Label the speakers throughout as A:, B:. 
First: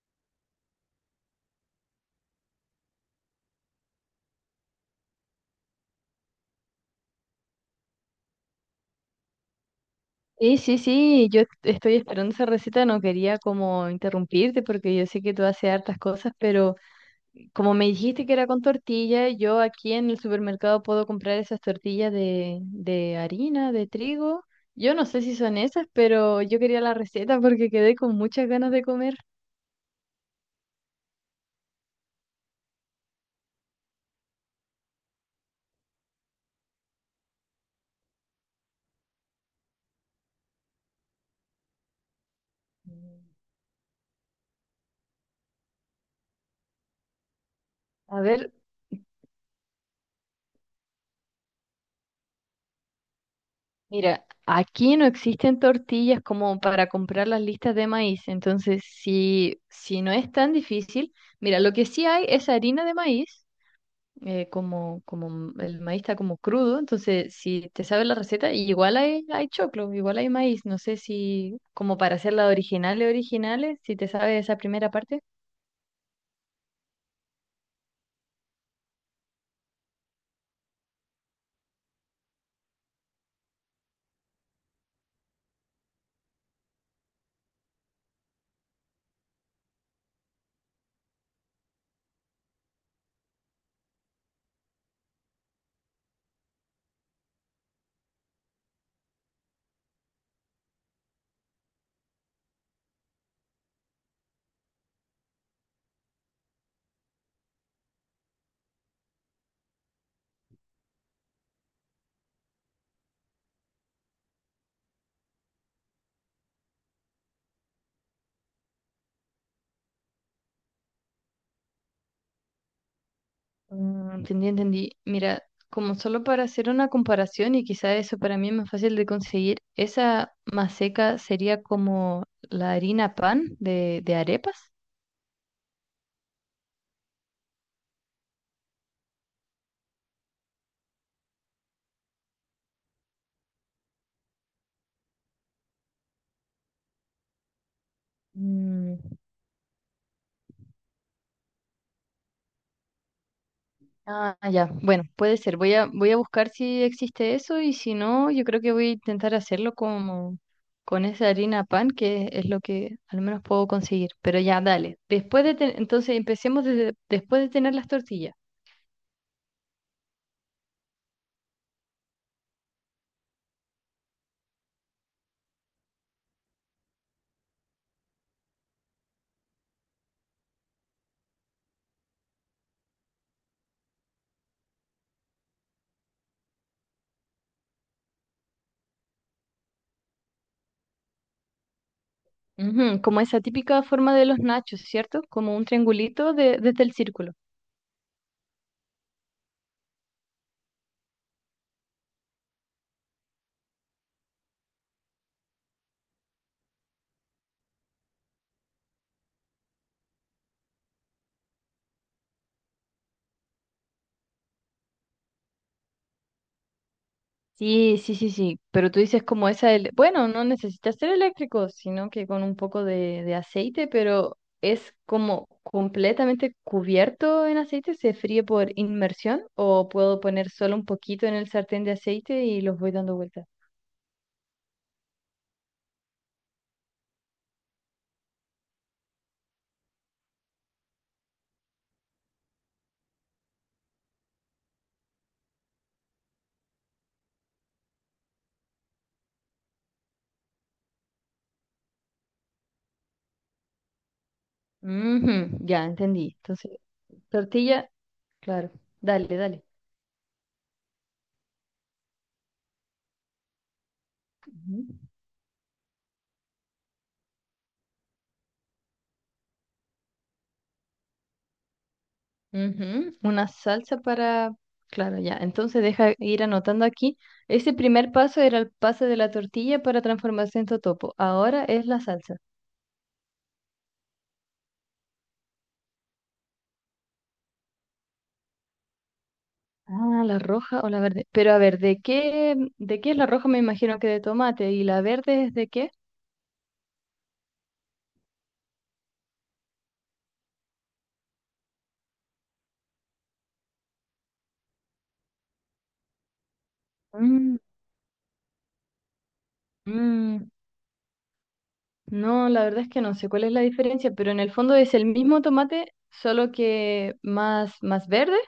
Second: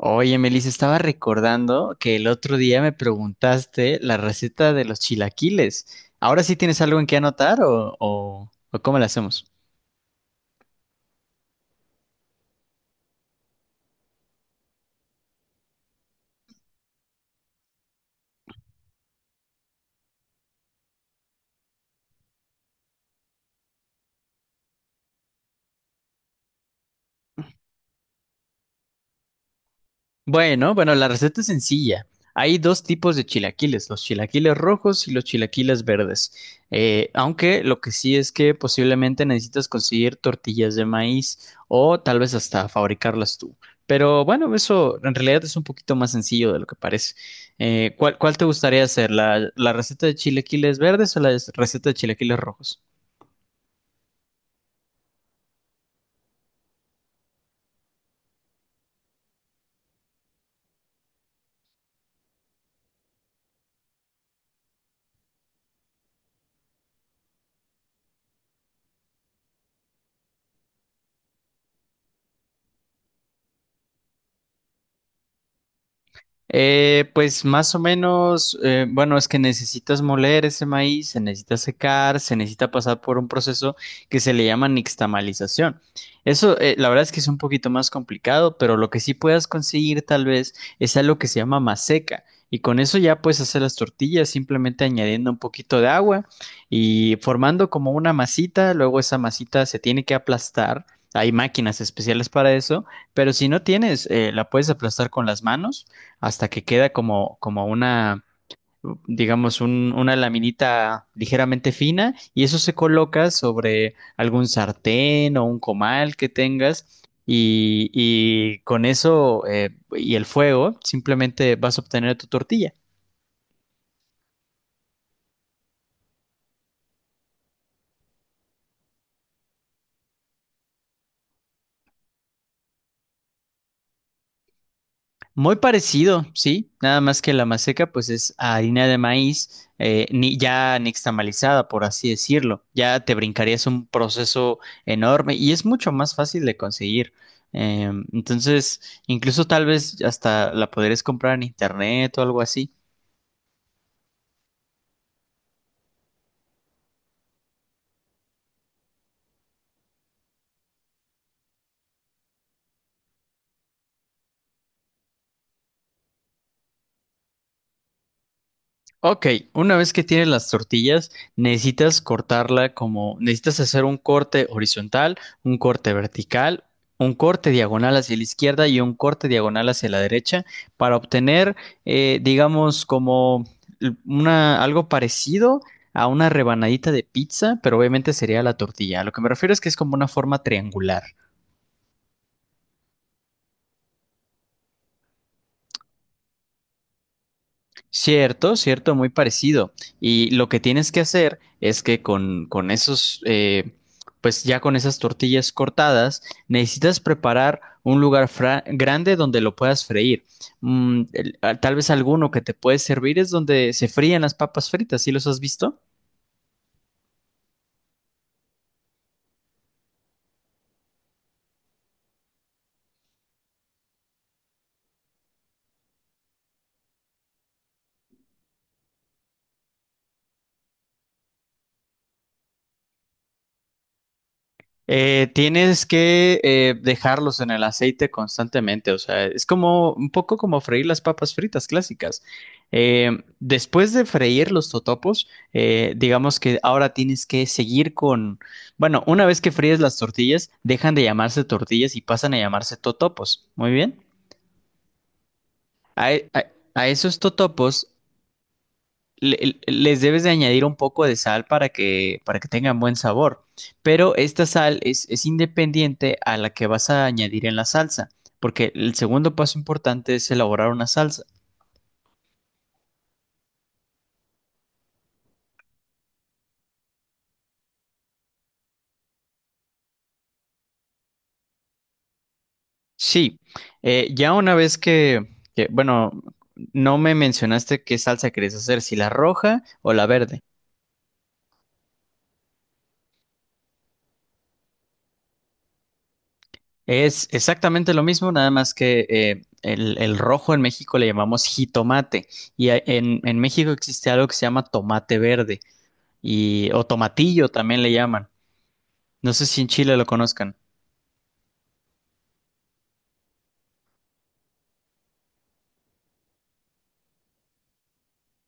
A: Oye, Melissa, estaba recordando que el otro día me preguntaste la receta de los chilaquiles. ¿Ahora sí tienes algo en qué anotar o cómo la hacemos?
B: Sí, sí, sí, yo estoy esperando esa receta, no quería como interrumpirte porque yo sé que tú haces hartas cosas, pero como me dijiste que era con tortilla, yo aquí en el supermercado puedo comprar esas tortillas de harina, de trigo. Yo no sé si son esas, pero yo quería la receta porque quedé con muchas ganas de comer.
A: Bueno, la receta es sencilla. Hay dos tipos de chilaquiles, los chilaquiles rojos y los chilaquiles verdes. Aunque lo que sí es que posiblemente necesitas conseguir tortillas de maíz o tal vez hasta
B: Mm.
A: fabricarlas tú. Pero bueno, eso en realidad es un poquito más sencillo de lo que parece. Eh, ¿cuál,
B: A
A: cuál te
B: ver,
A: gustaría hacer? ¿La receta de chilaquiles verdes o la receta de chilaquiles rojos?
B: mira, aquí no existen tortillas como para comprar las listas de maíz, entonces si no es tan difícil, mira, lo que sí hay es harina de maíz. Como, como el maíz está como crudo, entonces si te sabes la receta, y igual hay, hay choclo, igual hay maíz, no sé si como para hacerla originales, originales, si te sabes esa primera parte.
A: Pues más o menos, bueno, es que necesitas moler ese maíz, se necesita secar, se necesita pasar por un proceso que se le llama nixtamalización. Eso, la verdad es que es un poquito más complicado, pero lo que sí puedas conseguir tal vez es algo que se llama maseca. Y con eso ya puedes hacer las tortillas simplemente añadiendo un poquito de agua y formando como una masita. Luego esa masita se tiene que aplastar. Hay máquinas especiales para eso, pero si no tienes, la puedes aplastar con las manos hasta que queda como una, digamos, una laminita ligeramente fina y eso se coloca sobre algún sartén o un comal que tengas y con eso y el fuego simplemente vas a obtener tu tortilla.
B: Mm. Entendí, entendí. Mira, como solo para hacer una comparación y quizá eso para mí es más fácil de conseguir, esa maseca sería como la harina pan de arepas.
A: Muy parecido, sí, nada más que la maseca pues es harina de maíz ni, ya nixtamalizada, por así decirlo. Ya te brincarías un proceso enorme y es mucho más fácil de conseguir. Entonces,
B: Mm.
A: incluso tal vez hasta la podrías comprar en internet o algo así.
B: Ah, ya. Bueno, puede ser. Voy a buscar si existe eso y si no, yo creo que voy a intentar hacerlo como con esa harina pan, que es lo que al menos puedo conseguir. Pero ya, dale. Entonces empecemos desde, después de tener las tortillas.
A: Ok, una vez que tienes las tortillas, necesitas cortarla como, necesitas hacer un corte horizontal, un corte vertical, un corte diagonal hacia la izquierda y un corte diagonal hacia la derecha para obtener, digamos, como algo parecido a una rebanadita de pizza, pero obviamente sería la tortilla. A lo que me refiero es que es como una forma triangular.
B: Ujú, como esa típica forma de los nachos, ¿cierto? Como un triangulito desde el círculo.
A: Cierto, cierto, muy parecido. Y lo que tienes que hacer es que con esos, pues ya con esas tortillas cortadas, necesitas preparar un lugar grande donde lo puedas freír. Mm, tal vez alguno que te puede servir es donde se fríen las papas fritas, ¿sí los has visto?
B: Sí, sí, sí, sí, pero tú dices como esa, bueno, no necesitas ser eléctrico, sino que con un poco de aceite, pero es como completamente cubierto en aceite, se fríe por inmersión o puedo poner solo un poquito en el sartén de aceite y los voy dando vueltas.
A: Tienes que dejarlos en el aceite constantemente, o sea, es como un poco como freír las papas fritas clásicas. Eh, Después de freír los totopos, digamos que ahora tienes que seguir bueno, una vez que fríes las tortillas, dejan de llamarse tortillas y pasan a llamarse totopos. Muy bien.
B: Ujú, ya,
A: A, e-
B: entendí.
A: a-
B: Entonces,
A: a esos totopos
B: tortilla, claro, dale, dale.
A: les debes de añadir un poco de sal para para que tengan buen sabor. Pero esta sal
B: Ujú.
A: es independiente a la que vas a añadir en la salsa, porque el segundo paso importante es elaborar una salsa.
B: Ujú. Una salsa para... Claro, ya. Entonces deja ir anotando aquí. Ese primer paso era el pase de la tortilla para transformarse en totopo. Ahora es la salsa.
A: Sí, ya una vez que, bueno, no me mencionaste qué salsa querías hacer, si la roja o la
B: Ah, la
A: verde.
B: roja o la verde. Pero a ver, de qué es la roja? Me imagino que de tomate. ¿Y la verde es de qué?
A: Es exactamente lo mismo, nada más que el rojo en México le llamamos jitomate y en en México existe algo que se llama tomate verde. Y o tomatillo
B: Mm.
A: también le llaman. No sé si en Chile lo
B: Mm.
A: conozcan.
B: No, la verdad es que no sé cuál es la diferencia, pero en el fondo es el mismo tomate, solo que más, más verde,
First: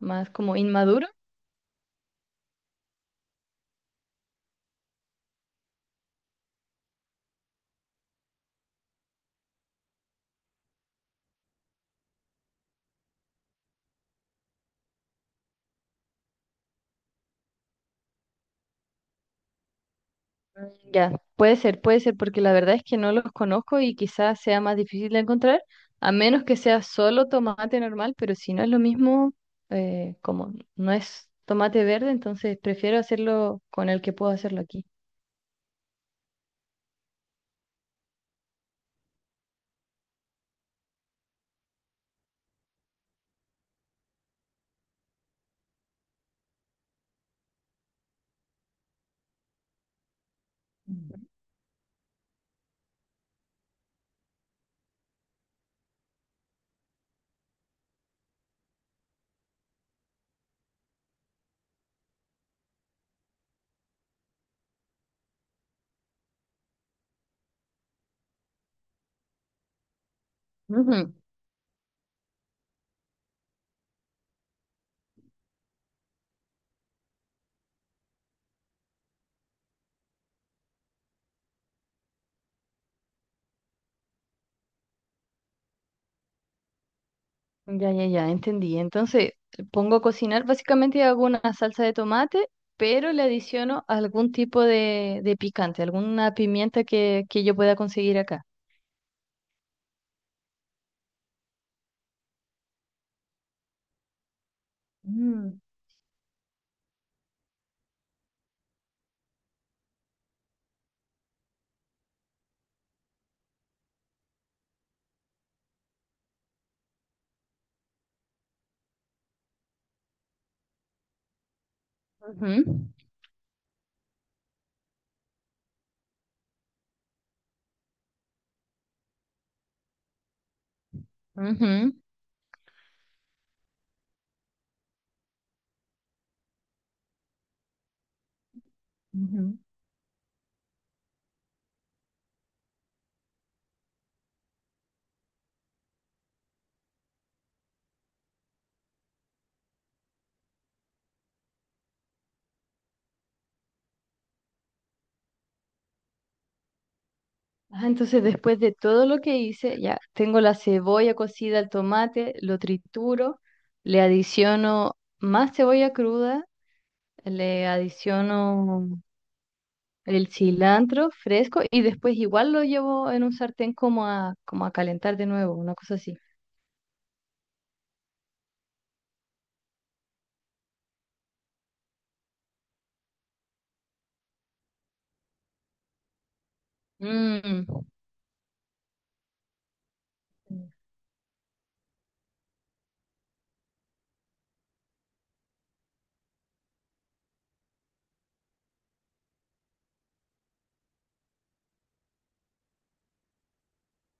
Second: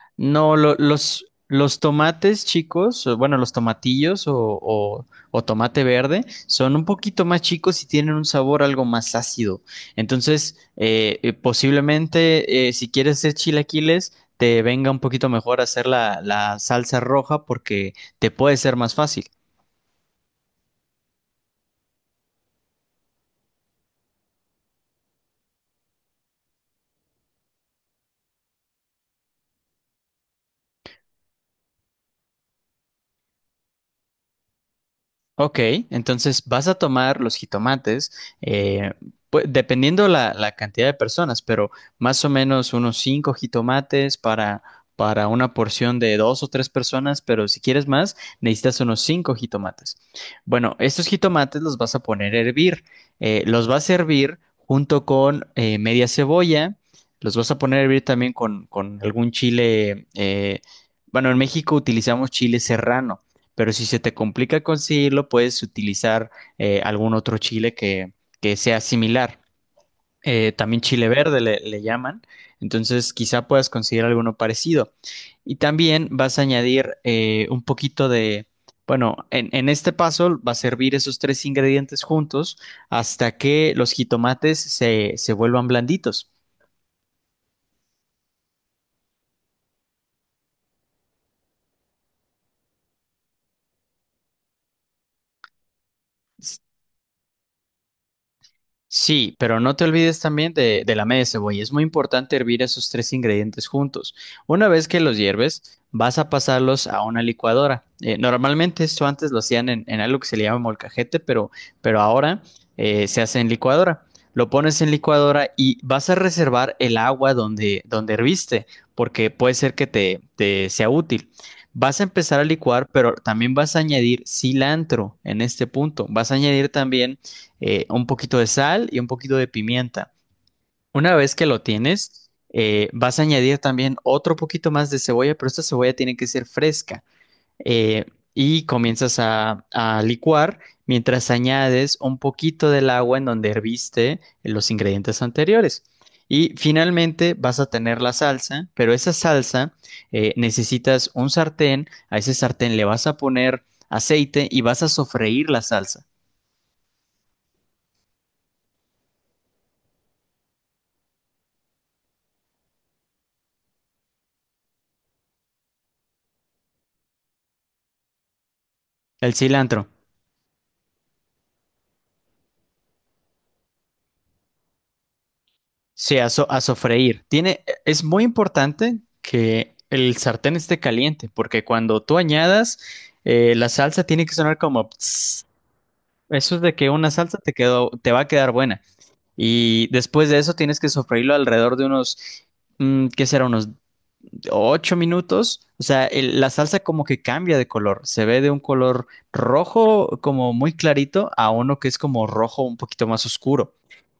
B: más
A: No,
B: como inmaduro.
A: los tomates chicos, o bueno, los tomatillos o- o tomate verde son un poquito más chicos y tienen un sabor algo más ácido. Entonces, posiblemente si quieres hacer chilaquiles, te venga un poquito mejor hacer la salsa roja porque te puede ser más fácil.
B: Ya, puede ser, porque la verdad es que no los conozco y quizás sea más difícil de encontrar, a menos que sea solo tomate normal, pero si no es lo mismo, como no es tomate verde, entonces prefiero hacerlo con el que puedo hacerlo aquí.
A: Ok, entonces vas a tomar los jitomates, eh, dependiendo la cantidad de personas, pero más o menos unos cinco jitomates para una porción de dos o tres personas, pero si quieres más, necesitas unos cinco jitomates. Bueno, estos jitomates los vas a poner a hervir, los vas a hervir junto con media cebolla, los vas a poner a hervir también con algún chile, bueno, en México utilizamos chile serrano. Pero si se te complica conseguirlo, puedes utilizar algún otro chile que sea similar. También chile
B: Ujú.
A: verde le llaman. Entonces, quizá puedas conseguir alguno parecido. Y también vas a añadir un poquito de, bueno, en este paso va a servir esos tres ingredientes juntos hasta que los jitomates se vuelvan blanditos.
B: Ya, ya, ya, entendí. Entonces, pongo a cocinar básicamente hago una salsa de tomate, pero le adiciono algún tipo de picante, alguna pimienta que yo pueda conseguir acá.
A: Sí, pero no te olvides también de la media cebolla. Es muy importante hervir esos tres ingredientes juntos. Una vez que los
B: Mm,
A: hierves, vas a pasarlos a una licuadora. Normalmente esto antes lo hacían en algo que se le llama molcajete, pero ahora se hace en licuadora. Lo pones en licuadora y vas a reservar el agua donde herviste, porque puede ser que te sea útil. Vas a empezar a
B: ujú,
A: licuar, pero también vas a añadir cilantro en este punto. Vas a añadir también un poquito de sal y un poquito de pimienta. Una vez que lo
B: ujú,
A: tienes, vas a añadir también otro poquito más de cebolla, pero esta cebolla tiene que ser fresca. Eh, y comienzas
B: ujú.
A: a licuar mientras añades un poquito del agua en donde herviste los ingredientes anteriores. Y finalmente vas a tener la salsa, pero esa salsa necesitas un sartén, a ese sartén le vas a poner aceite y vas a sofreír la salsa.
B: Ah, entonces después de todo lo que hice, ya tengo la cebolla cocida, el tomate, lo trituro, le adiciono más cebolla cruda, le adiciono
A: El cilantro.
B: el cilantro fresco y después igual lo llevo en un sartén como a, como a calentar de nuevo, una cosa así.
A: Sí, a sofreír. Es muy importante que el sartén esté caliente, porque cuando tú añadas, la salsa tiene que sonar como "Ps". Eso es de que una salsa te
B: Mm,
A: te va a quedar buena. Y después de eso tienes que sofreírlo alrededor de unos, mm, ¿qué será? Unos 8 minutos, o sea, la salsa como que cambia de color, se ve de un color rojo como muy clarito a uno que es como rojo un poquito más oscuro.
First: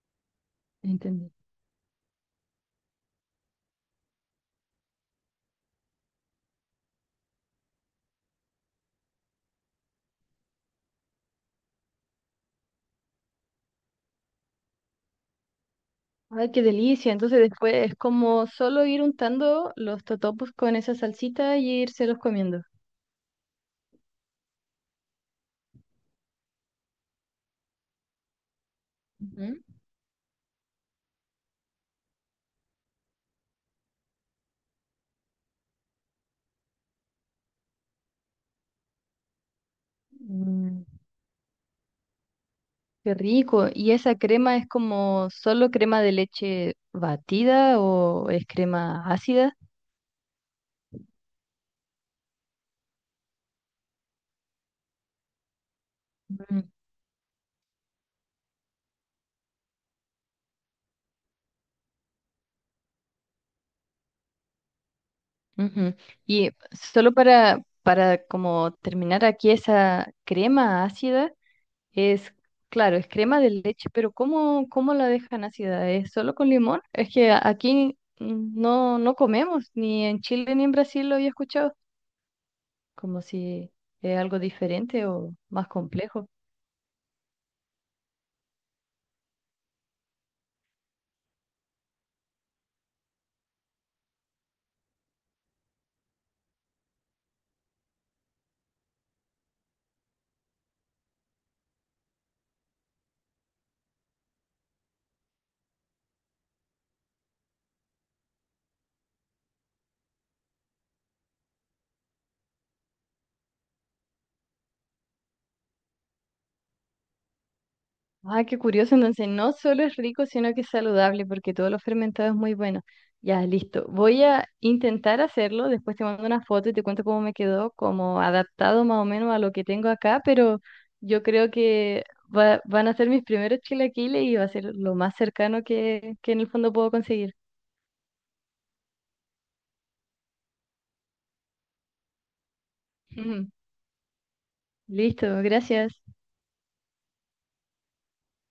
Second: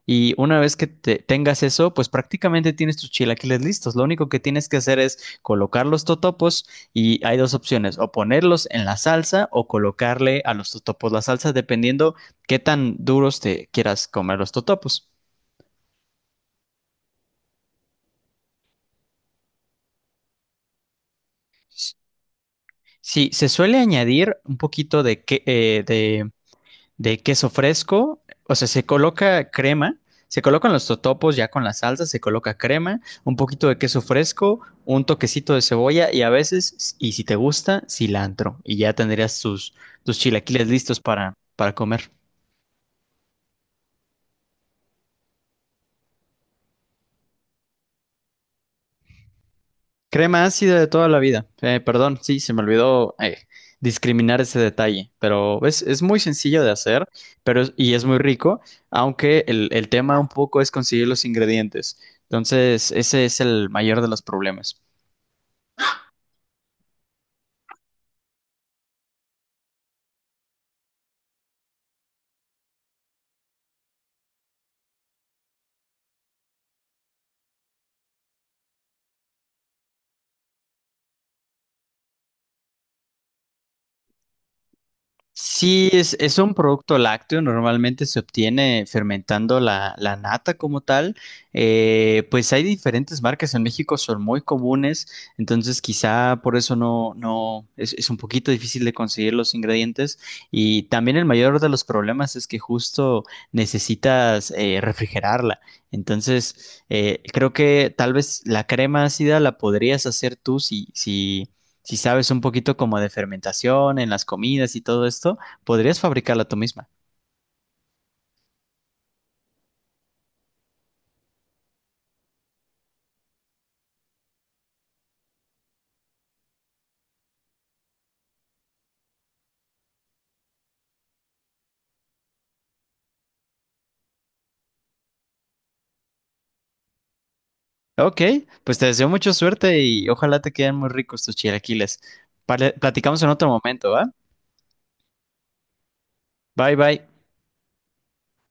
A: Y una vez que
B: entendí.
A: tengas eso, pues prácticamente tienes tus chilaquiles listos. Lo único que tienes que hacer es colocar los totopos y hay dos opciones, o ponerlos en la salsa o colocarle a los totopos la salsa, dependiendo qué tan duros te quieras comer los totopos.
B: Ay, qué delicia. Entonces después es como solo ir untando los totopos con esa salsita y irselos comiendo.
A: Sí, se suele añadir un poquito de de queso fresco, o sea, se coloca
B: Ujú.
A: crema, se colocan los totopos ya con la salsa, se coloca crema, un poquito de queso fresco, un toquecito de cebolla y a veces, y si te gusta, cilantro. Y ya tendrías tus, tus chilaquiles
B: Mm.
A: listos para comer.
B: Qué rico. ¿Y esa crema es como solo crema de leche batida o es crema ácida?
A: Crema ácida de toda la vida. Perdón, sí, se me olvidó discriminar ese detalle, pero es muy sencillo
B: Mm,
A: de hacer pero y es muy rico, aunque el tema un poco es conseguir los ingredientes. Entonces, ese es el mayor de los problemas.
B: ujú. Y solo para como terminar aquí, esa crema ácida es, claro, es crema de leche, pero ¿cómo, cómo la dejan ácida? ¿Es solo con limón? Es que aquí no, no comemos, ni en Chile ni en Brasil lo había escuchado, como si es algo diferente o más
A: Sí,
B: complejo.
A: es un producto lácteo, normalmente se obtiene fermentando la nata como tal. Pues hay diferentes marcas en México, son muy comunes, entonces quizá por eso no, no, es un poquito difícil de conseguir los ingredientes. Y también el mayor de los problemas es que justo necesitas refrigerarla. Entonces, creo que tal vez la crema ácida la podrías hacer tú si si sabes un poquito como de fermentación en las comidas y todo esto, podrías fabricarla tú misma.
B: Ay, qué curioso. Entonces, no solo es rico, sino que es saludable, porque todo lo fermentado es muy bueno. Ya, listo. Voy a intentar hacerlo. Después te mando una foto y te cuento cómo me quedó, como adaptado más o menos a lo que tengo acá, pero yo creo que van a ser mis primeros chilaquiles y va a ser lo más cercano que en el fondo puedo conseguir.
A: Ok, pues te deseo mucha suerte y ojalá te queden muy ricos tus chilaquiles. Platicamos en otro
B: Ujú.
A: momento, ¿va?
B: Listo, gracias.
A: Bye bye.